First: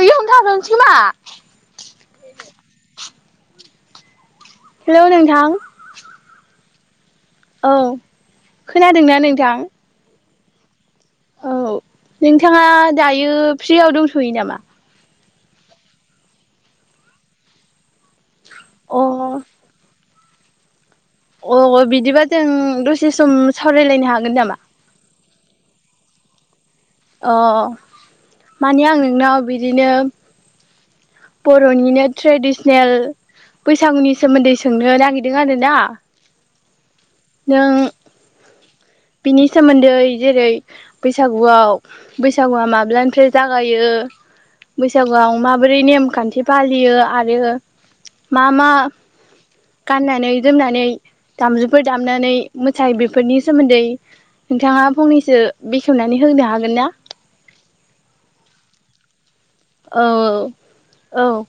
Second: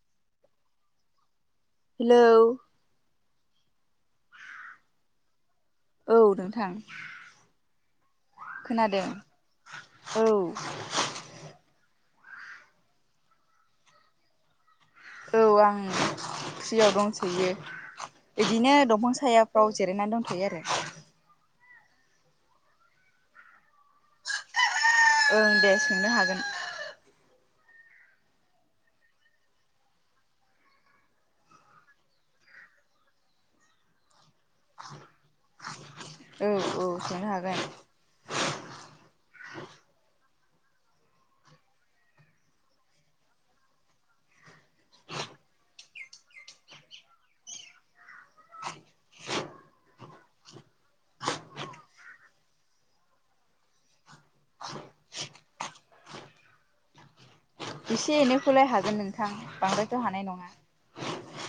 [unintelligible] Hello. Hello नोंथां औ नोंथां औ खोनादों खोनादोंना नोंथां? औ औ नोंथाङा दायो फ्रियाव दंथयो नामा? औ आं फ्रियाव दंथयो। इदिनो अ दंफां सायाफ्राव जिरायनानै दंथयो आरो। अ बिदिबा जों दसे सम सावरायलायनो हागोन नामा? ओं दे सोंनो हागोन। अ माने आं नोंनाव बिदिनो बर'निनो ट्रेडिसनेल बैसागुनि सोमोन्दै सोंनो नागिरदों आरो ना। औ औ सोंनो हागोन। बिनि सोमोन्दै जेरै बैसागुआव बैसागुआ माब्लानिफ्राय जागायो बैसागुआव माबोरै नेमखान्थि फालियो आरो मा मा गाननानै जोमनानै दामजुफोर दामनानै मोसायो बेफोरनि सोमोन्दै नोंथाङा फंनैसो बेखेवनानै होनो हागोन ना? एसे एनैखौलाय हागोन नोंथां बांद्रायथ' औ हानाय नङा। औ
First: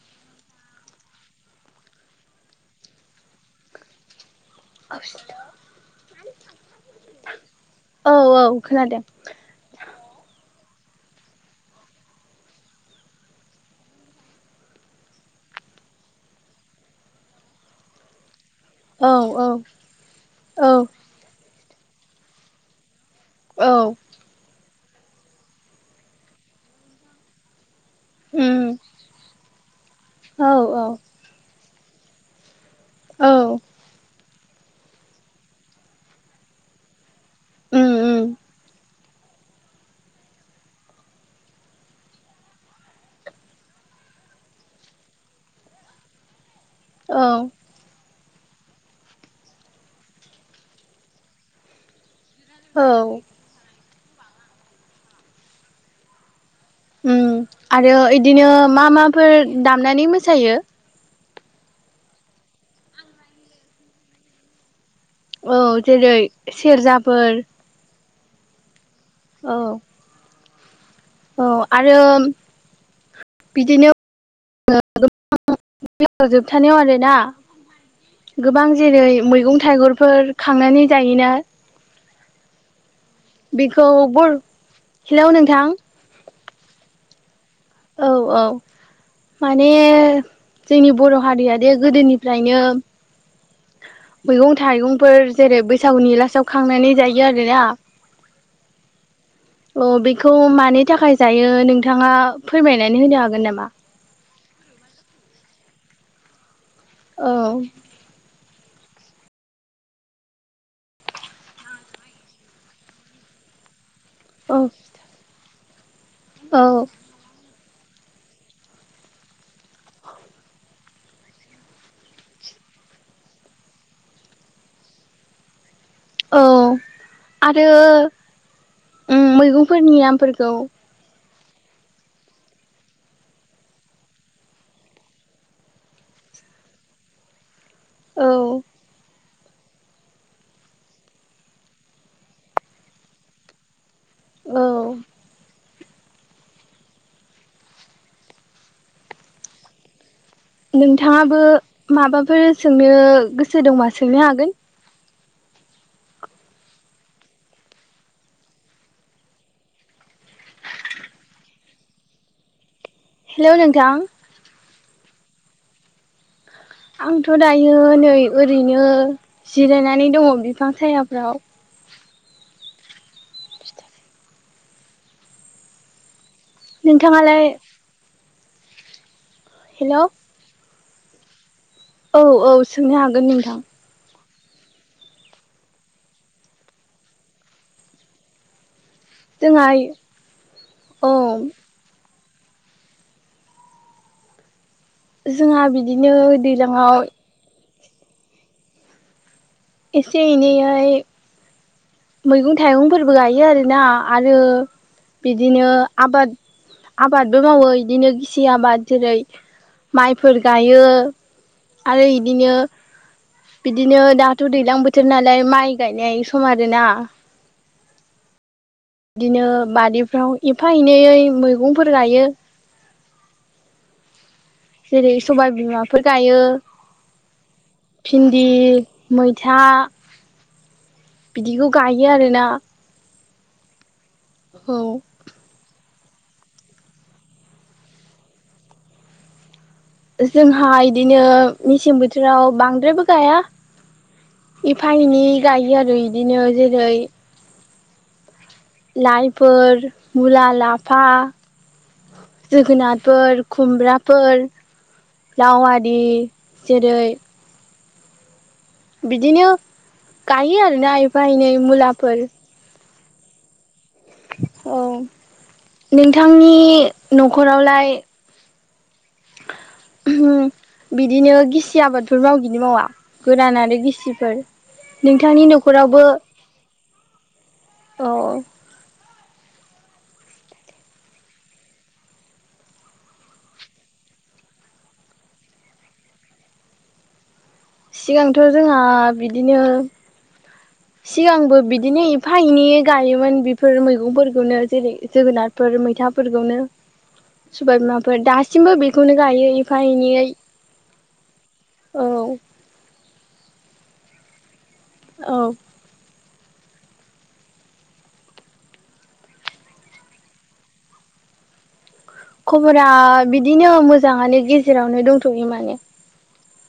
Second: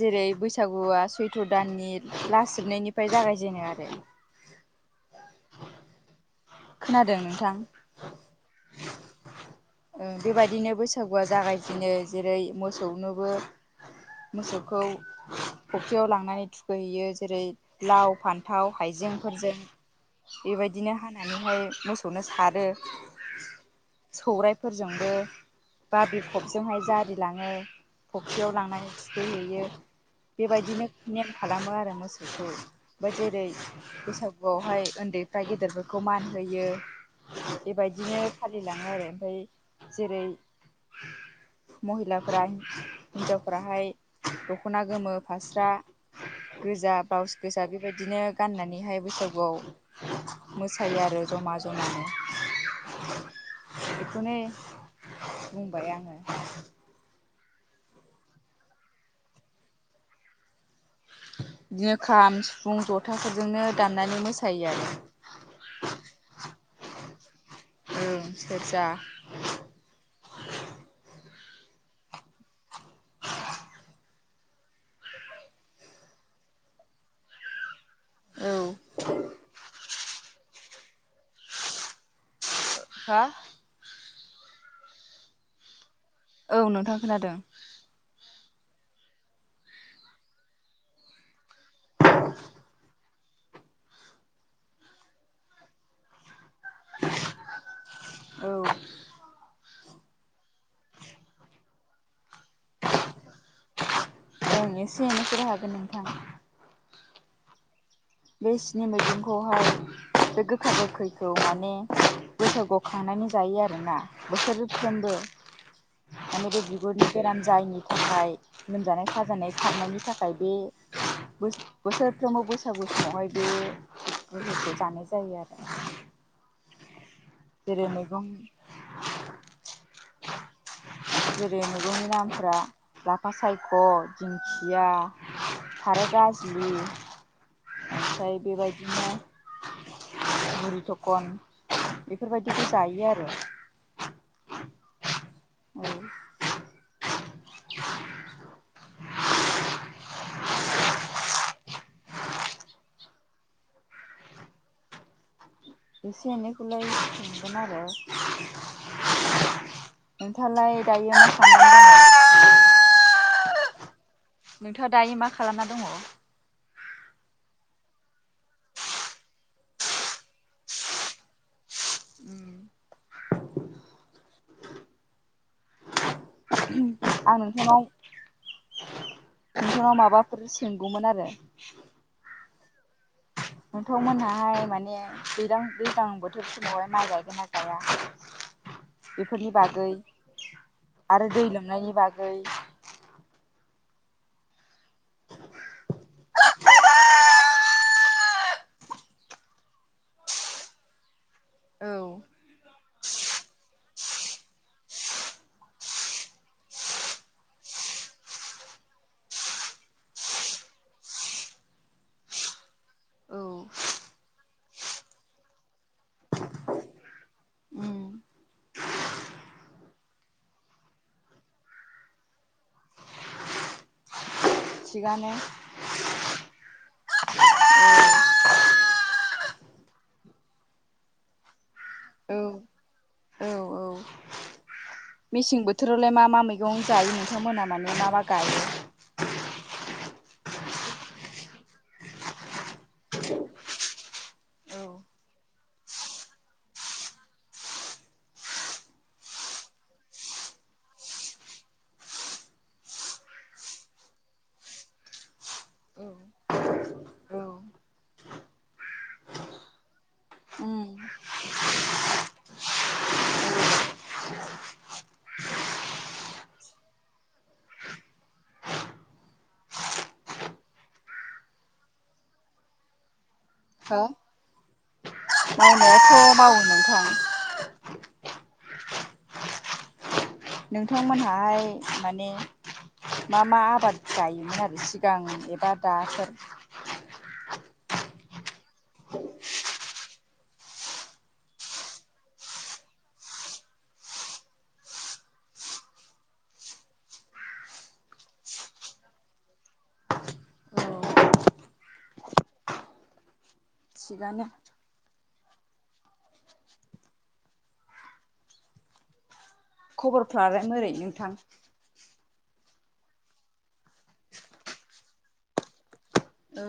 जेरै बैसागुआ सैत्र' दाननि लास जोबनायनिफाय जागायजेनो आरो। [inaudible] हेल' खोनादों नोंथां? औ औ खोनादों। ओं बेबायदिनो बैसागुआ जागायजेनो जेरै मोसौनोबो मोसौखौ फख्रियाव लांनानै थुखैहैयो जेरै लाव, फान थाव औ औ हाइजेंफोरजों औ बेबायदिनो हानानैहाय मोसौनो सारो। औ फोरजोंबो बाब्रिख'बजोंहाय जारिलाङो। फख्रियाव उम लांनानै थुखैहैैयो औ औ बेबायदिनो नेम खालामो आरो मोसौखौ। बा औ जेरै बैसागुआवहाय उन्दैफ्रा गेदेरफोरखौ मान होयो। उम उम बेबायदिनो फालिलाङो आरो ओमफाय जेरै महिलाफ्रा हिन्जावफ्राहाय दख'ना गोमो, फास्रा गोजा औ बाउस गोजा बेबायदिनो गाननानैहाय बैसागुआव मोसायो आरो जमा जमानो। औ बेखौनो बुंबाय आङो। उम आरो इदिनो मा माफोर दामनानै मोसायो? इदिनो खाम, सिफुं, जथाफोरजोंनो दाननानै मोसायो आरो। औ जेरै सेरजाफोर ओं सेरजा औ औ आरो बिदिनो गोबां जोबथानायाव आरो ना। औ गोबां जेरै मैगं थाइगंफोर खांनानै जायोना? हा बेखौ बर हेलौ नोंथां औ नोंथां खोनादों। औ औ माने जोंनि बर' हारिया बे गोदोनिफ्रायनो मैगं थाइगंफोर जेरै बैसागुनि लासाव खांनानै जायो आरोना औ औ बे खौ मानि थाखाय जायो नोंथाङा फोरमायनानै होनो हागोन नामा आ औ बे स्नि मैगंखौहाय बे गोखा गोखैखौ माने बैसागुयाव खानायनै जायो आरो ना औ बोसोरफ्रोमबो माने बे औ बिगुरनि बेराम जायिनि थाखाय लोमजानाय साजानाय खारनायनि थाखाय बे बोस बोसोरफ्रोमबो बैसागु समावहाय बे बुस्थुफोरखौ जानाय जायो आरो औ आरो जेरै मैगं ओं मैगंफोरनि नामफोरखौ जेरै मैगंनि नामफ्रा लाफा सायख दिंखिया थाराय गाज्लि औ ओमफ्राय बेबायदिनो बुरि थखन बेफोरबायदिखौ जायो आरो औ [inaudible] नोंथाङाबो माबाफोर सोंनो गोसो दंबा सोंनो हागोन? एसे एनैखौलाय समगोन आरो। नोंथां लाय दायो माखामदों। हेल' नोंथां नोंथाङा दायो मा खालामना दङ? आंथ' दायो नै ओरैनो जिरायनानै दङ बिफां सायहाफ्राव। नोंथाङालाय नोंथाङा हेलौ माबाफोर सोगौमोन आरो। औ औ सोंनो हागोनव नोंथांमोनहा। नोंथांहाय माने दै दैज्लां बोथोर समावहाय माइ गायगोन ना गाया। बेफोरनि जोंहा बागै औ आरो दै लोमनायनि बागै। जोंहा बिदिनो दैज्लां आव एसे एनैहाय औ मैगं थाइगं। फोरबो गायो आरोना आरो बिदिनो आबाद आबादबो मावो बिदिनो गिसि आबाद जेरै माइफोर गायो। आरो इदिनो औ बिदिनो दा। दाथ' दैज्लां बोथोर नालाय माइ गायनाय सम आरोना। उम बिदिनो बारिदिफ्राव एफा एनैयै मैगंफोर गायो। जेरै थिगानो सबाय बिमाफोर गायो। भिन्दि, मैथा बिदिखौ गायो औ आरोना। औ औ औ। मेसें बोथोरावलाय मा मा मैगं जायो नोंथांमोनहा माने मा मा गायो। जोंहा इदिनो मेसें बोथोराव बांद्रायबो गायाव औ एफा एनै गायो आरो इदिनो जेरै लाइफोर, मुला, लाफा। जोगोनारफोर खुमब्राफोर। राव आरारि औ जेरै औ बिदिनो गायो उम आरोना एफा एनै मुलाफोर। औ नोंथांनि न'खरावलाय बिदिनो गिसि आबादफोर मावगोहोगनायथिहोनाय ना मावा गोरान आरो हो गिसिफोर। नोंथांनि न'खरावबो। मावोमो नोंथां। औ नोंथांमोनहा हाय माने। मा मा आबाद जायोमोन आरो सिगां एबा दाफोर। सिगांथ' जोंहा बिदिनो। सिगांबो बिदिनो एफा एनैै गायोमोन बेफोर मैगंफोरखौनो जेरै जोगोनारफोर मैथाफोरखौनो। सबाय बिमाफोर दासिमबो बेखौनो गायो एफा-एनैयै। औ औ। थिगानो। औ। खबरफ्रालाय मोरै नोंथां। खबरा बिदिनो मोजाङानो गेजेरावनो दंथ'यो माने। औ।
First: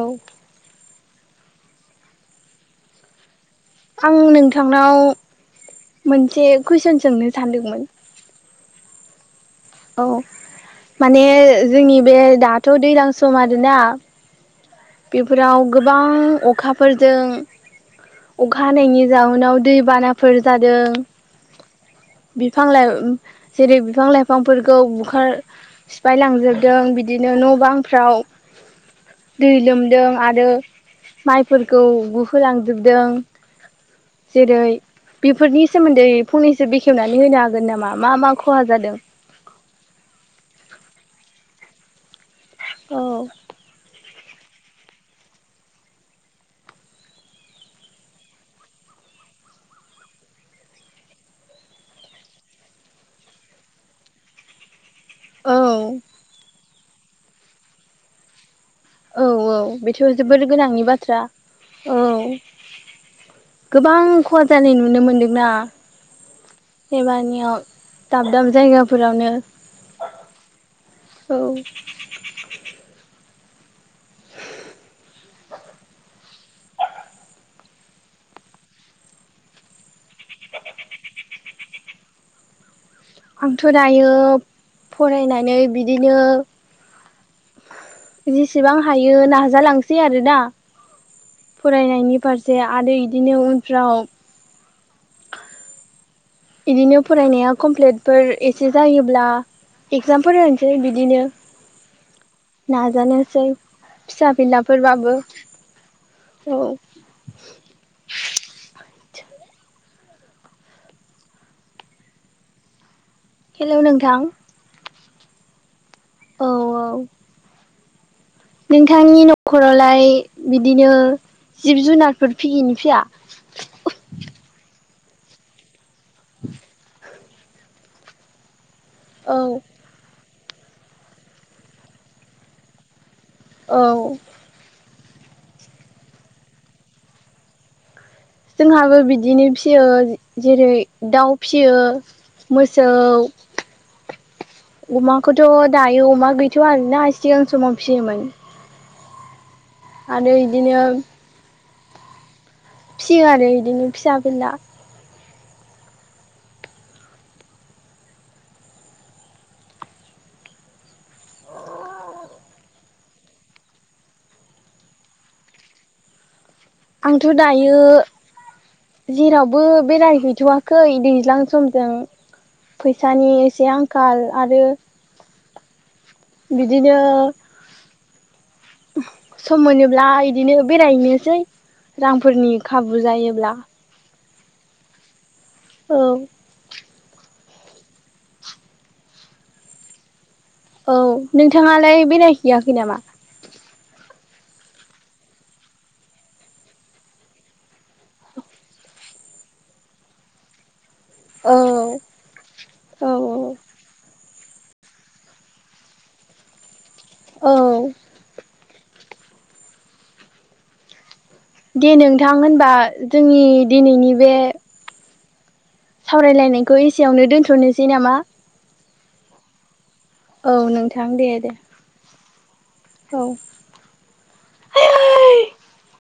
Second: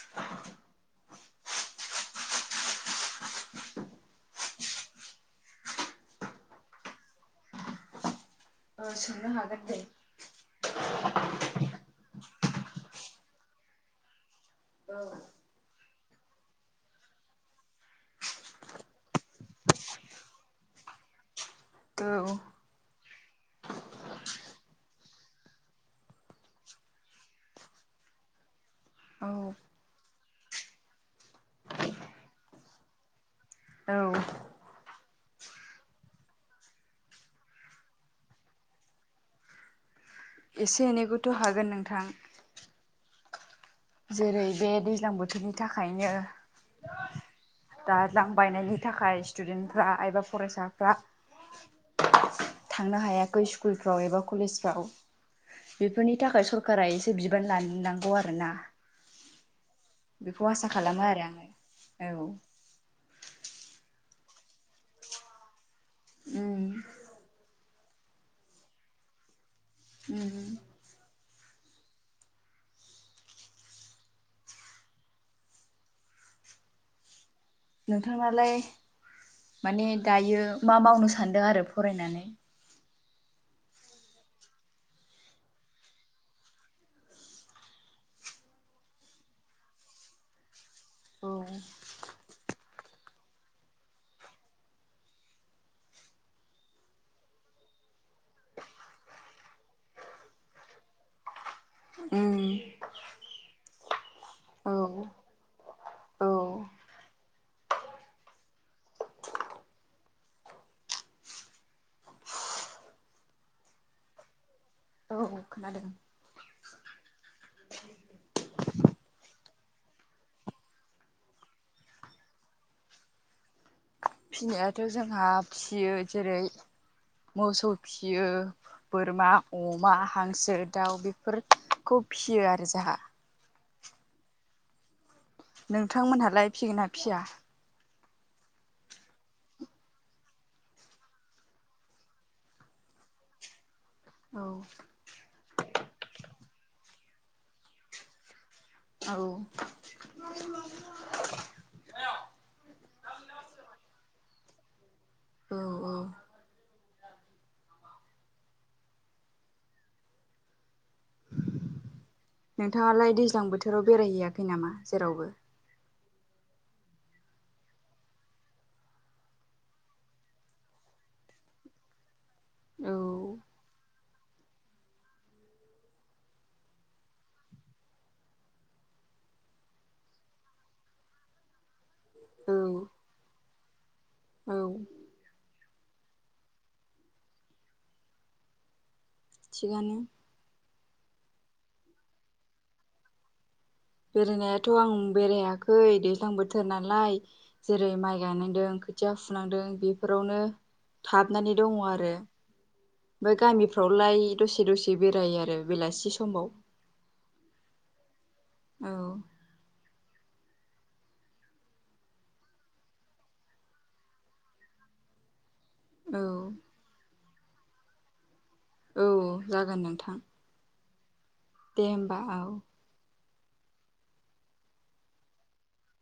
औ। आं नोंथांनाव मोनसे कुइसन सोंनो सानदोंमोन ओ सोंनो हागोन। दे औ माने जोंनि बे दाथ' दैज्लां सम आरोना औ बेफोराव गोबां अखाफोरजों अखा हानायनि जाउनाव दैबानाफोर जादों। दौ [unintelligible] बिफां लाइ जेरै बिफां लाइफांफोरखौ बुखार सिफाय लांजोबदों बिदिनो न' बांफ्राव औ। दै लोमदों आरो माइफोरखौ गुहोलांजोबदों। औ जेरै बेफोरनि सोमोन्दै फंनैसो बेखेवनानै होनो हागोन नामा मा मा खहा जादों? [inaudible] एसे एनैखौथ' हागोन नोंथां। औ। जेरै बे दैज्लां बोथोरनि थाखायनो दालां बायनायनि थाखाय स्टुडेन्टफ्रा एबा फरायसाफ्रा थांनो हायाखै स्कुलफ्राव एबा कलेजफ्राव औ बेफोरनि थाखाय सरखारा एसे बिबान लानो नांगौ आरोना औ औ बेथ' बेखौ जोबोर आसा गोनांनि खालामो बाथ्रा आरो औ आङो गोबां खहा जानाय नुनो मोनदोंना उम एबानियाव। दाब दाब जायगाफोरावनो। उम उम औ नोंथाङालाय माने दायो मा मावनो सान्दों आरो फरायनानै आंथ' दायो फरायनानै बिदिनो। जेसेबां हायो नाजालांसै आरोना औ फरायनायनि फारसे। आरो बिदिनो उनफ्राव बिदिनो फरायनाया कमप्लिटफोर एसे जायोब्ला एगजामफोर होनोसै बिदिनो। उम नाजानोसै फिसा औ फिलाफोरबाबो। औ। हेल' नोंथां। औ औ खोनादों। औ औ। [inaudible] नोंथांनि न'खरावलाय बिदिनो। जिब जुनारफोर फियिनि फिया? फिनायाथ' जोंहा फिसियो जेरै मोसौ फियो। बोरमा, औ अमा, हांसो, दाउ बेफोरखौ फियो आरो जोंहा। औ नोंथांमोनहालाय फिगोना फिया। जोंहाबो बिदिनो फियो जेरै दाउ फियो। मोसौ औ अमाखौथ' दायो अमा गैथ'वा आरोना सिगां समाव फियोमोन। औ आरो बिदिनो फियो आरो बिदिनो फिसा फिला। औ औ नोंथाङालाय दैज्लां बोथोराव बेरायहैयाखै नामा जेरावबो आंथ' दायो जेरावबो बेरायहैथ'वाखै दैज्लां समजों औ फैसानि एसे आंखाल आरो बिदिनो सम मोनोब्ला इदिनो बेरायहैनोसै रांफोरनि औ खाबु जायोब्ला औ औ थिगनो औ नोंथाङालाय बेरायहैयाखै नामा बेरायनायाथ' आं बेरायाखै दैज्लां बोथोर नालाय जेरै माइ गायनांदों खोथिया फुनांदों बेफोरावनो थाबनानै दङ औ आरो औ ओमफ्राय गामिफ्रावलाय दसे दसे बेरायो आरो बेलासि समाव औ औ दे नोंथां होनबा जोंनि दिनैनि बे औ सावरायलायनायखौ एसेयावनो दोन्थ'नोसै नामा औ जागोन नोंथां औ नोंथां दे दे होमबा औ औ